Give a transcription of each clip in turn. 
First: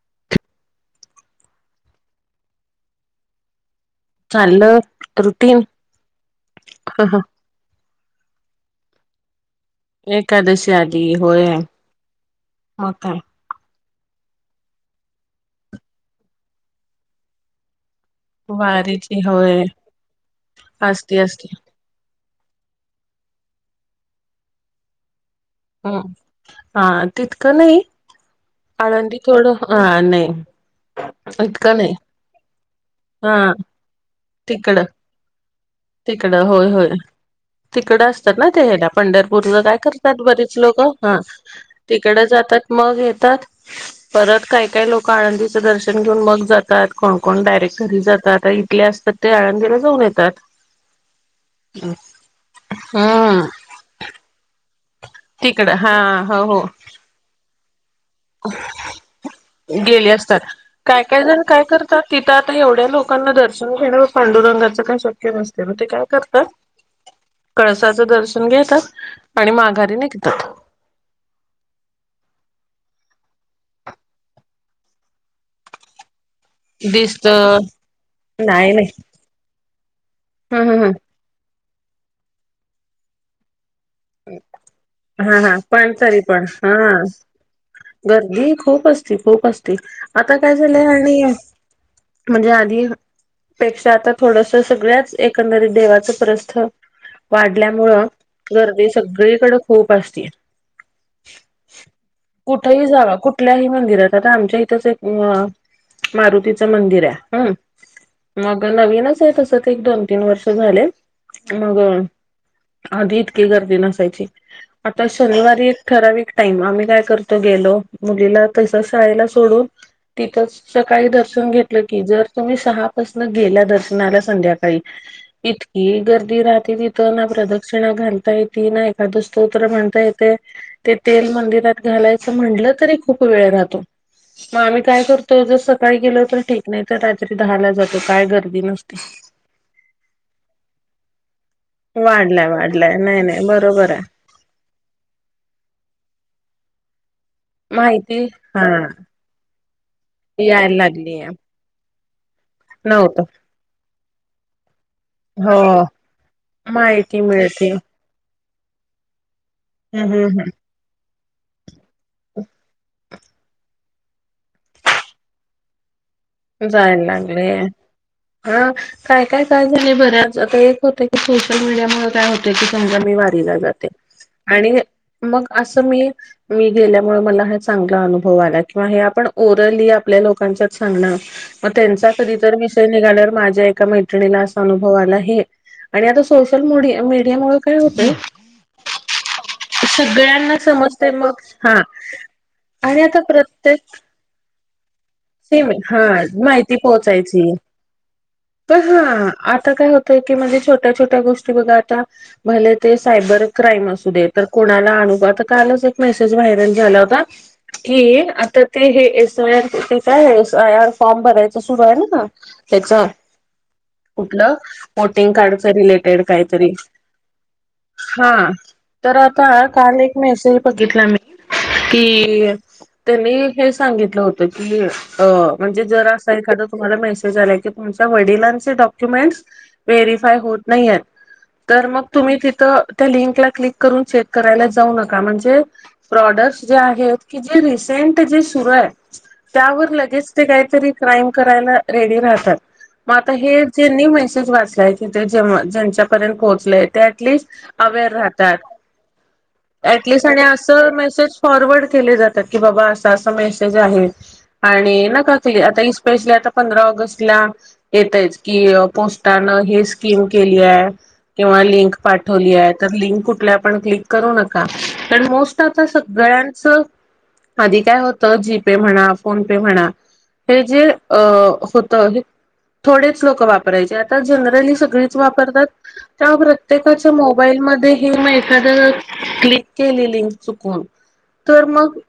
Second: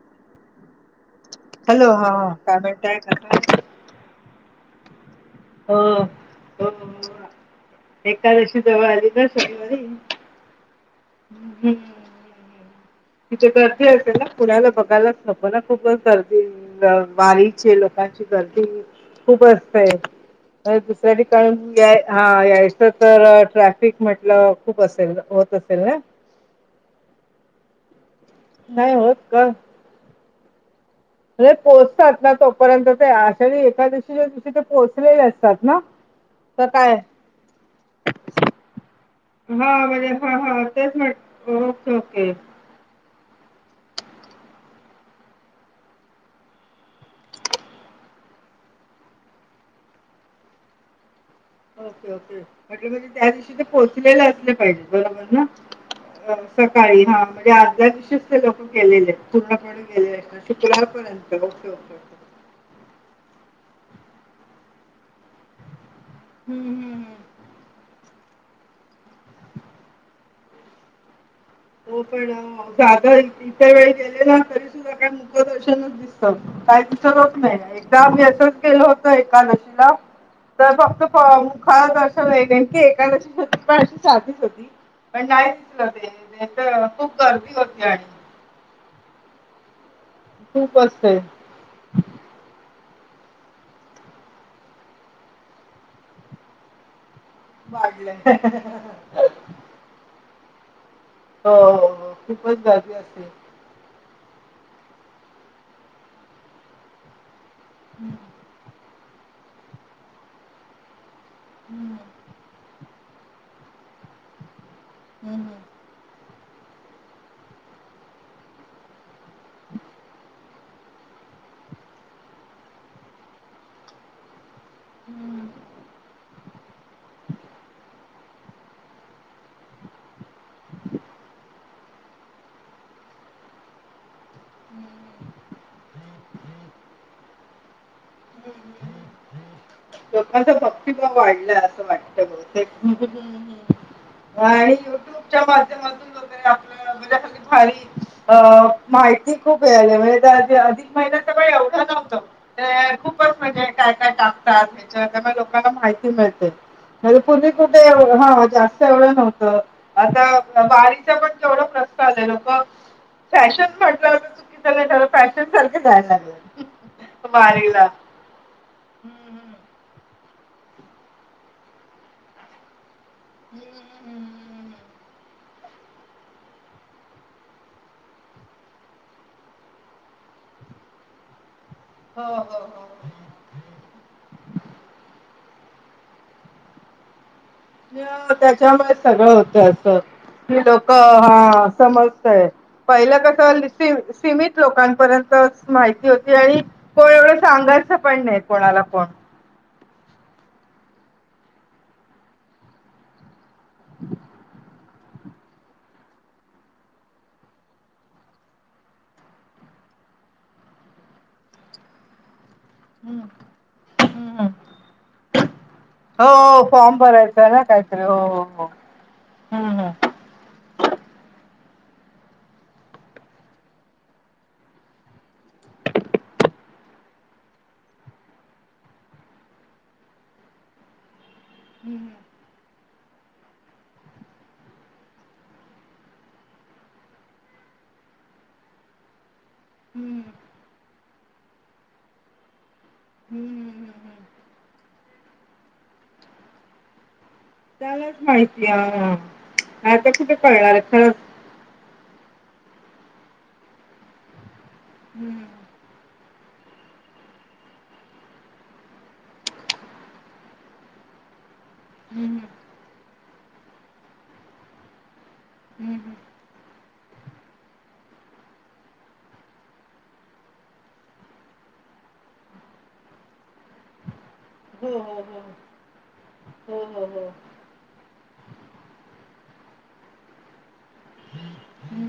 [unintelligible] Hello हा काय म्हणताय का? चाललं रुटीन हो हो ह ह. एकादशी दुवारी ना शनिवारी एकादशी आधी होय हम्म म काय? तिथे गर्दी असेल ना पुण्याला बघायलाच नको ना खूपच गर्दी वारीचे लोक. लकची गर्दी वारीची खूप होय असते दुसऱ्या असती असती ठिकाण या. हा यायचं तर ट्रॅफिक म्हटलं खूप असेल होत अस. हम् हा तितकं नाही. नाही होत आळंदी का थोडं नाही. इतकं नाही पोहोचतात ना तोपर्यंत ते हा आषाढी एखकादशीच्या दिवशी ते तिकडं पोहोचलेले असतात ना. तिकडं होय, तर होय काय तिकडं असतात ना ते ह ना पंढरपूरला काय हां, म्हणजे करतात हां, बरीच हां. लोक तेच हा म्हट ओके, ओके तिकडे जातात मग येतात. परत काय काय लोक आनंदीचं दर्शन घेऊन मग जातात कोणकण डायरेक्ट घरी जातात इथले असतात ते आळंदीला जाऊन येतात. ओके, ओके म्हटले म्हणजे त्या हम्म दिवशी ते पोहोचलेले असले पाहिजे बरोबर ना? तिकडं हा हो हो सकाळी हा म्हणजे आदल्या दिवशी गेले असतात. काय काय शुक्रवारपर्यंत. जण ओके, काय ओके, ओके. करतात ति तर आता एवढ्या लोकांना दर्शन घेण्यावर पांडुरंगाचं काही शक्य नसते मग ते काय करते हं, हं, हं. कळसाचं दर्शन घेतात आणि माघारी निघतात. हो पण आता इत्या वेळ गेले ना तरी सुद्धा काय मुक दर्शनच दिसतात काही विसर दिसत होत नाही. एकदा नाही गेलं नाही होत एकादशीला ह तर ह ह फक्त [inaudible] तू जाते कधी? पण हा नाही हा पण तरी पण दिसत हा ते खूप गर्दी होते गर्दी खूप असती खूप असती आता काय खूप झालंय असते आणि म्हणजे आधी पेक्षा आता थोडस सगळ्याच एकंदरीत देवाचं प्रस्थ वाढल्यामुळं वाढलंय गर्दी सगळीकडे खूप असती. हो हो हो, खूपच कुठही गर्दी जाग असते हम्म, कुठल्याही मंदिरात आता आमच्या इ एक मारुतीच मंदिर हाय हम मग नवीनच आहे त दोन तीन वर्ष झालेत मग हम्म, आधी इतकी गर्दी न यची. आता हम्म. शनिवारी ठराविक टाईम आम्ही काय करतो गेलो. मुलीला तस शाळेला सोडून तिथंच सकाळी दर्शन घेतलं की जर तुम्ही सहापासन गेला दर्शनाला संध्या काळी, इतकी गर्दी राहते तिथं ना प्रदक्षिणा घालता ये ती ना एखादं स्तोत्र म्हणता येतय. ते तेल मंदिरात घालायचं म्हटलं तरी खूप वेळ राहतो मग आम्ही काय करतो जर सकाळी गेलो तर ठीक नाही तर रात्री दहाला जातो काय गर्दी नसते हम्म लोकांचा भक्तीभाव वाढला असं वाटत बघ वाढलाय ते वाढलाय नाही नाही बरोबर आहे आणि युट्यूबच्या माध्यमातून लोक आपलं म्हणजे आपल भारी माहिती अ हा माहिती खूप मिळते यायला अधिक महिन्या लागली आहे. सगंळ एवढा नव्हत. ते नव्हतं खूपच म्हणजे काय काय टाकतात. लोकांना हो माहिती मिळते. हो माहिती पूर्वी मिळते कुठे एवढ ह जास्त एवढं नव्हतं हम्म हम्म आता वारीचा पण केवढा प्रस्त आलेल बघ फॅशन म्हटलं चुकीचं नाही त्याला फॅशन सारखं जायला लागणार जायला लागलेय ह काय हम्म काय हम्म. कायचं नाही बऱ्याच आता एक होतं की सोशल मीडिया म काय होत तेथ समजा मी वारीला हम्म जाते हम्म हम्म आणि हम्म. मग असं मी मी गेल्यामुळे मला हा चांगला अनुभव आला किंवा हे आपण ओरली आपल्या लोकांच्यात सांगणार. मग त्यांचा हो कधी तर हो विषय निघाल्यावर हो. माझ्या एका मै अनुभव आला हे आणि आता सोशल मीडिया मीडियानवर त्याच्यामुळे सगळं होतं अस सगळ्यांना कि लोक समजतय मग हा समजतय. आणि पहिलं आता प्रत्येक कस सीमित लोकांपर्यंत सेम हा माहिती होती आणि माहिती को एवढं पोहोचायची सांगायचं पण नाही पण कोणाला कोण. हा आता काय होतय की म्हणजे छोट्या छोट्या गोष्टी बघा आता झाले ते सायबर क्राईम असू दे तर कोणाला अनुभवं, कालच एक मेसेज व्हायरल झाला होता कि आता ते हे एफ आय आर काय आहे एफ आय आर फॉर्म भरायच सुरू आहे ना त्या त्याचा हम्म कुठलं वोटिंग कार्डच रिलेटेड हो काहीतरी, फॉर्म भरायचा ना काहीतरी हो हा हो हो तर आता हम्म हम्म काल एक मेसेज बघितला मी कि त्यांनी हे सांगितलं होतं कि अ म्हणजे जर असा एखादा तुम्हाला मेसेज आला की तुमच्या वडिलांचे डॉक्युमेंट्स व्हेरीफाय होत नाही तर मग तुम्ही तिथ त्या लिंकला क्लिक करून चेक करायला जाऊ नका म्हणजे प्रॉडक् जे आहेत की जे रिसेंट जे सुरू आहे त्याव लगेच ते काहीतरी क्राईम कराय रेडी राहतात मग आता हे ज्यानी हम्म मेसेज वाचलाय किथ जे ज्यांच्यापर्यंत पोहोचलेय त्यातलीच अवेर त्यालाच राहतात माहिती हा आता याटलिस्ट कुठे आणि अस कळणार खरंच मेसेज फॉरवर्ड केले जातात की बाबा असा असा मेसेज आहे आणि नका हम्म कली आता इपेशलला आता पंधरा ऑगस्टला येतयच की पोस्टानं हे स्कीम केली आहे किंवा लिंक पाठवली आहे तर लिंक कुठल्या पण क्लिक करू नका पण मोस्ट आता हम्म सगळ्यांचं आधी काय होतं जीपे म्हणा फोन पे म्हणा हे जे होत हे थोडेच लोक वापर पराचे आता जनरली हो सगळीच हो वापरतात आता हो हो हो प्रत्येकाच्या हो मोबाईलमध्ये हे मे एखाद्याच क्लिक केलेली लिंक चुकून तर मग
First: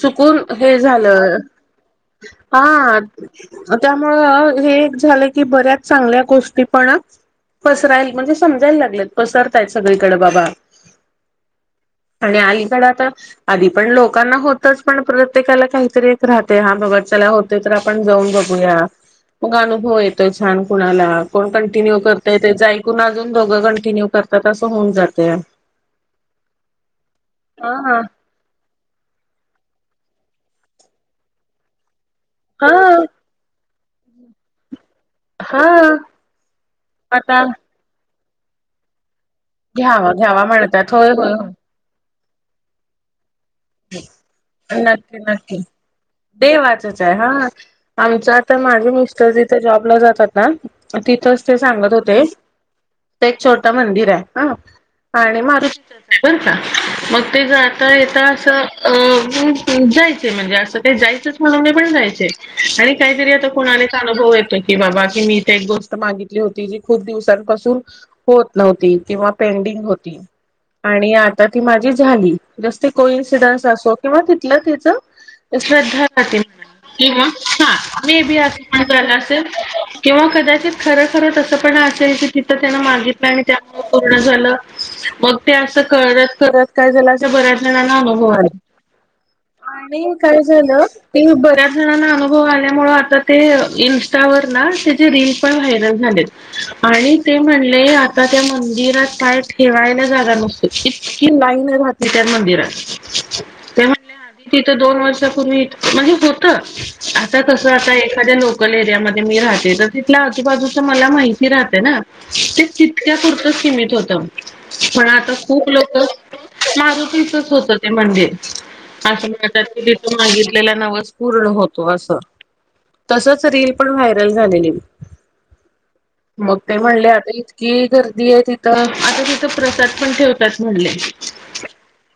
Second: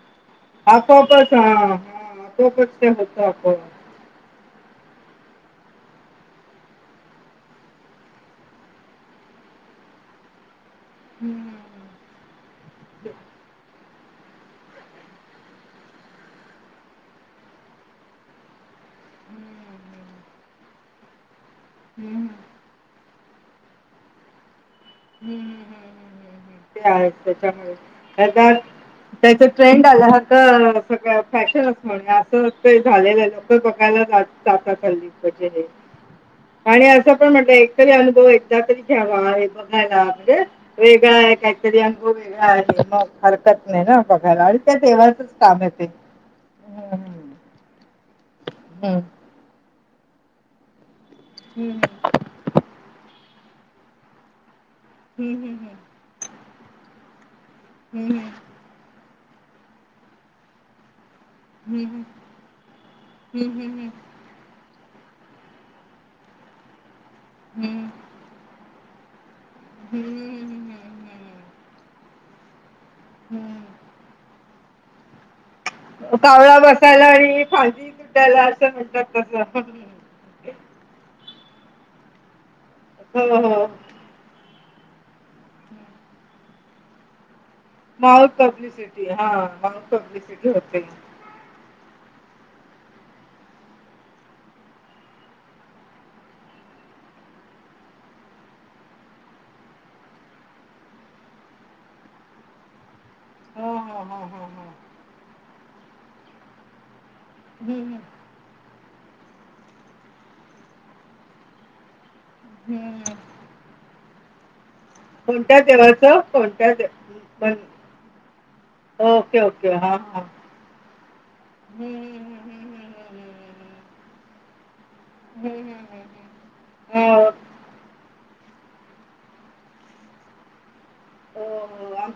चुकून हे आसोबाच झालं आ हा आपोआपच ते हा होतं आपोआप त्यामुळं हे एक झालं की बऱ्याच चांगल्या गोष्टी पण पसरायला म्हणजे समजायला लागलेत पसरतायत सगळीकडें बाबा आणि अलीकड आता आधी पण लोकांना होतच पण प्रत्येकाला काहीतरी राहतय हा बाबा चला होतय तर आपण जाऊन बघूया हम्म. मग अनुभव येतो छान कुणाला कोण कंटिन्यू हम्म, करतय त्याच आयकून अजून दोघं कंटिन्यू करत तसं होऊन जाते ह ह हम ते आहेच त्याच्या हा मुळे त्याच ट्रेंड आलं तर सगळ फॅशनच म्हण त ते हा झालेलं लोक बघायला जातात हा हल्ली आणि असं पण आता म्हटलं एकतरी अनुभव एकदा तरी घ्यावा आहे बगायेला घ्यावा मंजे घ्यावा म्हणतात होय वेगळा होय आहे काहीतरी अनुभव वेगळा आहे मग हरकत नाही ना बघायला आणि त्या होय नक्की देवाचंच नक्की काम आहे ते देवाचच हम्म आहे हा आमच्यात माझे मिस्टर ते जॉबला जातात ना तिथंच ते हम्म सांगत होते तीत एक छोटं मंदिर हा हम्म आणि हम्म मारुतीच आहे बर का मग ते ज तर येेत हम्म असं अ जायचं म्हणजे असं काही जायचं म्हणुन मी हम्म पण हम्म हम्म जायचे आणि काहीतरी आता हम्म हम्म हम्म हम्म कोणाला एक अनुभव येतोय कि बाबा की मी इथे एक गोष्ट मागितली होती जी खूप हम्म दिवसांपासून हम्म. होत नव्हती किंवा पेंडिंग होती हम्म हम्म आणि आता ती माझी झाली रसते हम्म. कोइन्सिडंट्स असो किंवा तिथलया तिथ श्रद्धा जील कावळा बसायला किंवा आणि हा फांदी मे बी सुटायला आस असं काय म्हणतात झाला असेल तसं किंवा कदाचित खरंखर तसं पण असेल कि तिथं त्यांन मागितलं हो आणि हो त्यामुळ पुना झाल मग ते अस करत करत काय झालं बरा नव्यानं माऊथ आल पब्लिसिटी हा माऊथ आणि काय पब्लिसिटी होते झालं ते बऱ्याच जणांना अनुभव आल्या मूळ आता ते इन्स्टावर ना त्याचे रील पण व्हायरल झालेत आणि ते म्हणले आता त्या मंदिरात काय ठेवायला जागा नस इतकी लाईन राहातली त्या मंदिरात हो ते हो म्हणाले हो हो आधी हो तिथं दोन वर्षापूर्वी म्हणजे होत आस तस आता हम्म, एखाद्या नव लोकल एरिया मी राहते तर तथल्या आजूबाजूच मला माहिती राहतं ना ते हम्म. तितक्या पूर्त सीमित होत पण आता कोणत्या खूप लोक देवाचं कोणत्या दे मारुतीच पण होत ते मंदिर. ओके ओके [unintelligible] हा तिथ हा मागितलेला नवस पूर्ण होतो हम्म, असं. हम्म, हम्म, तसच रील पण व्हायरल झालेली हम्म, हम्म, हम्म, हम्म, हम्म, मग ते हम्म. म्हणले हो आता इथ कि गर्दी आहे तिथं आता तिथं प्रसाद पण ठेवतात म्हणले.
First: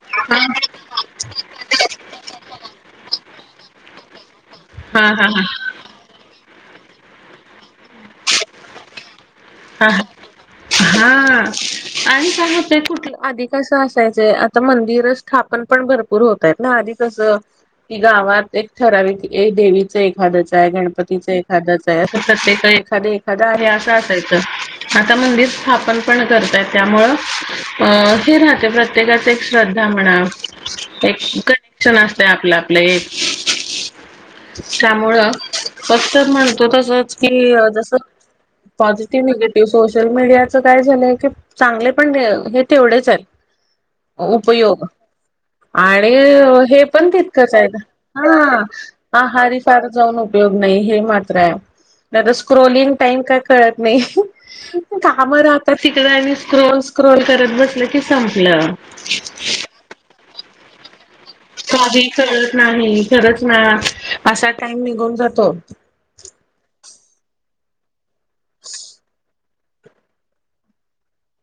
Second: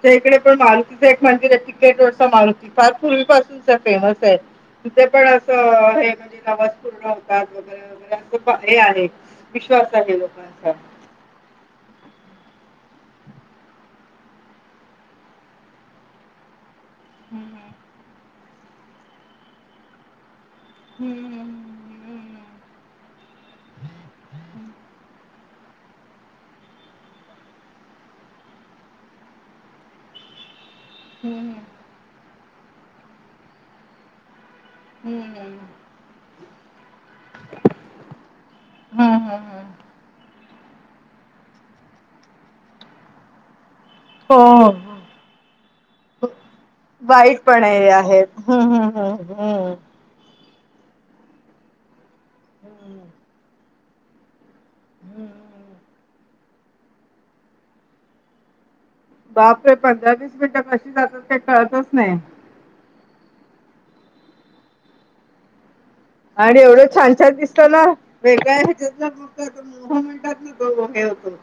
त्या इकडे पण मारुतीचं एक मंदिर आहे तिकेट रडचा मारुती फार पूर्वीपसूनचा फेमस आहे. हा तिथ पण हा हा असं हे म्हणजे नवस पूर्ण होतात वगैरे वगैरे असं हे आहे. ह विश्वास हा आहे लोकांचा हा. आणि सांगात नाही कुठल आधि कसं असायचंय आता मंदिर स्थापन पण भरपूर होत तेत ना आधी कसं हम्म, कि गावात एक ठराविक ए देवीच एक एखाद्याच आहे गणपतीच हम्म, एखादंच आहे असं प्रत्येक एखादं एखादं आहे असं असायचं. आता मंदिर स्थापन पण करतय त्यामुंळ अ हे राहते प्रत्य प्रत्येकाच एक श्रद्धा म्हणा एक हम्म, हम्म, कनेक्शन असते आपलं आपलं एक. त्यामुळं हम्म. फक्त म्हणतो तसच की जस हम्म, पॉझिटिव्ह हम्म, हम्म. निगेटिव्ह सोशल मीडियाचं काय झालंय की चांगले पण हे तेवढेच आहेत. हो हो, उपयोग हो. आणि हे पण वाईट तितकंच पण आहेत हे हा. हम्म, हम्म, आहारी हम्म, हम्म. सार जाऊ न - - उपयोग नाही हे मात्र आहे नाहीतर स्क्रोलिंग हम्म, टाईम काय कळत नाही. काम हम्म. राहतात तिकड स्क्रोल स्क्रोल करत बसलं की संपलं. बापरे पंधरा वीस मिनटं बस काही कळत नाही खरच ना असा टाइम निघून जातो. आणि एवढं छान छान दिसत ना वेगळ हेज्यात जाऊन [unintelligible] मोह म्हणतात ना गो हे होतो.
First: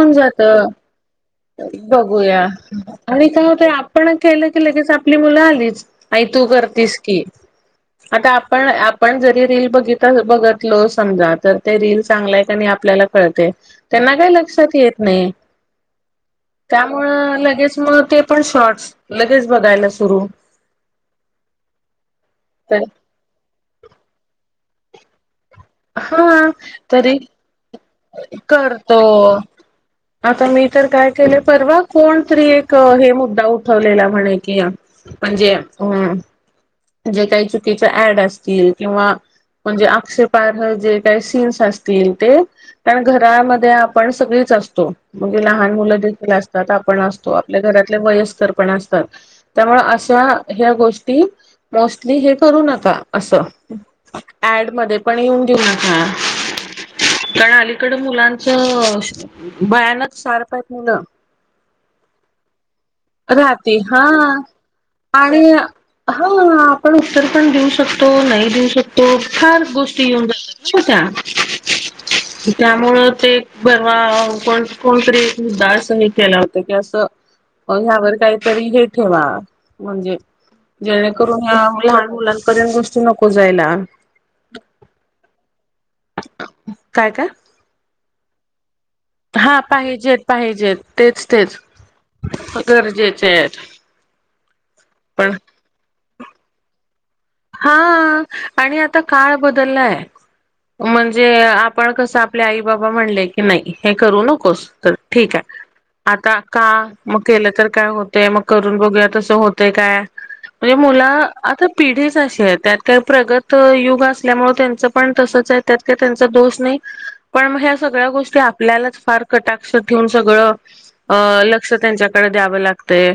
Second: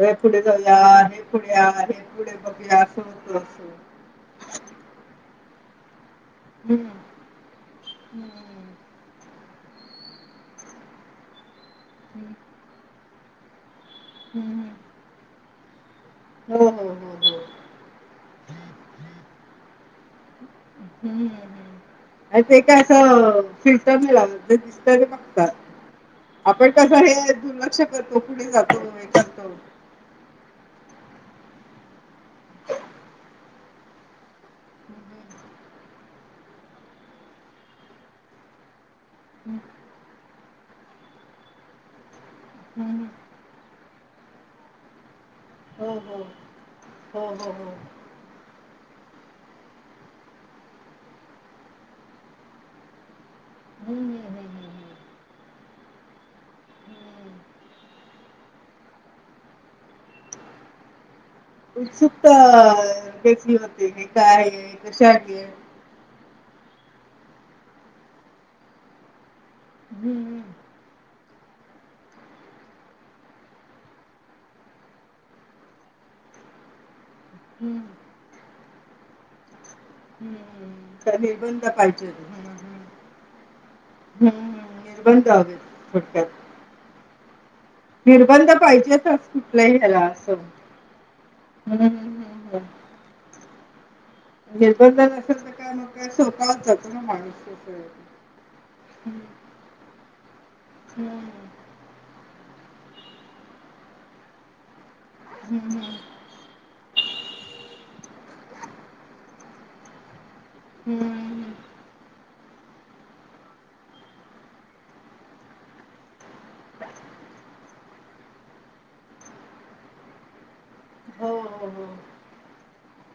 हे पुढे जात जाऊया हे पुढे हे पुढे बघूया असं होत अस. पण केलं की लगेच आपली मुलं आलीच आई तू हम्म करतीस की. आता हम्म आपण आपण जरी रील बघीत बघितलो समजा तर ते रील चांगला आहे की नई आपल्याला कळते त्यांना काय हम्म लक्षात येत नाही. हो हो त्यामुळ हो हो लगेच मग ते पण शॉर्टस लगेच बघायला सुरू. हम्म ह् अ ते ते काय तर असं फिल्टर नाही लावत ते दिसतय ते बघतात हा आपण कस तरी हे दुर्लक्ष करतो. पुढे जातो करतो. [inaudible] आता मी तर काय केले परवा कोणतरी एक हे मुद्दा उठवलेला म्हणे की म्हणजे अम् जे काही चुकीचे ऍड असतील किंवा म्हणजे आक्षेप पारह जे काही सीन्स असतील ते हम्म, कारण हम्म. घरामध्ये आपण सगळीच असतो. मग लहान हो मुलं हो देखील असतात आपण हो असतो हो आपल्या हो घरातले वयस्कर पण असतात त्यामुळे अशा ह्या गोष्टी मोस्टली हे करू नका असं. हम्म हम्म हम्म ऍड मध्ये हम्म पण येऊन देऊ नका. हम्म. कारण अलीकडं मुलांचं भयानक शार्प आहेत मुलं. उत्सुकता घेतली राहते होती हा काय आहे कशी आलीय. आणि हा आपण उत्तर पण देऊ शकतो नाही देऊ शकतो फार गोष्टी येऊन हम्म जातात. [unintelligible] [inaudible] की त्यामुळं ते परवा अ कोण कोणतरी एक मुद्दा असं हे केला होत की असं हम्म ह्यावर काहीतरी हे ठेवा म्हणजे हम्म जेणेकरून या निर्बंध पाहिजे लहान होते. मुलां पर्यंत गोष्टी हम्म नको जायला. हम्म निर् बंध जाऊ दे छोटं. काय काय? निर्बंध पाहिजेेत. हा,, पाहिजेेत पाहिजेत,, तेच तेच, हम्म हम्म हम्म. गरजेचे आहेत. [unintelligible] निर्बंध असेल पण तर कायदा सोपावत जातो ना माणूस. [unintelligible] हा,, आणि आता हम्म काळ बदललाय,, हम्म म्हणजे आपण कसंऽ [unintelligible] आपल्या आई बाबा म्हणले,, की नाही, हे करू नकोस,, तर ठीक आहेऽ [unintelligible] हम्म, हम् [unintelligible] आता का,,? मग केलं तर काय होतेय? मग करून बघूया तसं होते काय? [unintelligible] म्हणजे मुल,, हम्म. आता पिढीऽ [unintelligible] आशीय,,, त्यात काही प्रगत युग असल्यामुळे त्यांच पण तसच आहे, त्यात काही त्यांचा दोष नाही. पण मग ह्या सगळ्या गोष्टी आपल्यालाच फार कटाक्ष ठेवून सगळंऽ [unintelligible] अ हो हो लक्ष हो त्यांच्याकडे द्यावं लागतय,,,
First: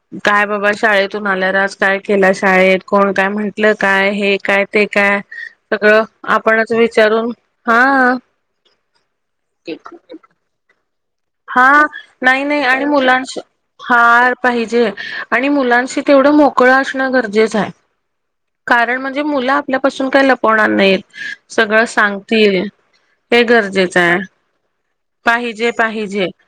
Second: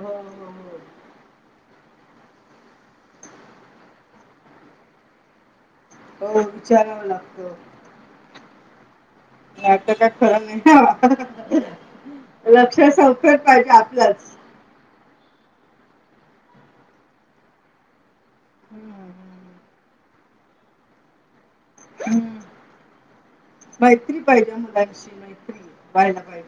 हो काय हो बाबा शाळेतून आल्यालाचऽ [unintelligible] काय केलास शाळेत?,, कोण काय म्हंटल काय? हे काय ते काय? [unintelligible] सगळं,, हो हो आपणच विचारावं विचारून,, लागतं हां. [unintelligible] नाही तर काय खर नाही. [unintelligible] हां,, नाही नाही,, लक्ष आणि मुलांच,, संस्कार पाहिजे आपलाच हारऽ [unintelligible] पाहिजे,, आणि मुलांशी तेवढं मोकळं असणं गरजेचं आहे. [unintelligible] कारण म्हणजे मुलं आपल्यापासून काही लपवणार नाहीत. [unintelligible] सगळं सांगतील,, हे गरजेचं मैत्री आहे,, पाहिजे मुलांशी मैत्री पाहिजेऽ [unintelligible] व्हायला पाहिजे. [unintelligible]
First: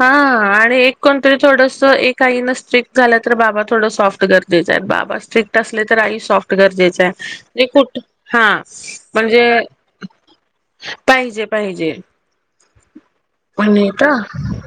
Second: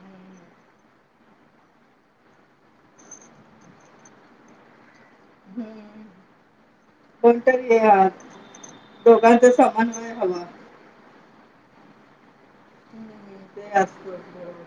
हां,, आणि एक कोणतरी थोडस,, एक आईनं स्ट्रिक्ट झालं, तर बाबा थोडं सॉफ्ट करऽ [unintelligible] जचा आहेत बा वास्ऽ [unintelligible] स्ट्रिक्ट असले तर, आई सॉफ्ट गरजेच आहे,, म्हे कोणतरी कुठ अ, हा म्हणजेऽ [unintelligible] हय हवा, [unintelligible] पाहिजे पाहिजे. [unintelligible] ते होणेेत. असतो [unintelligible] बरोबर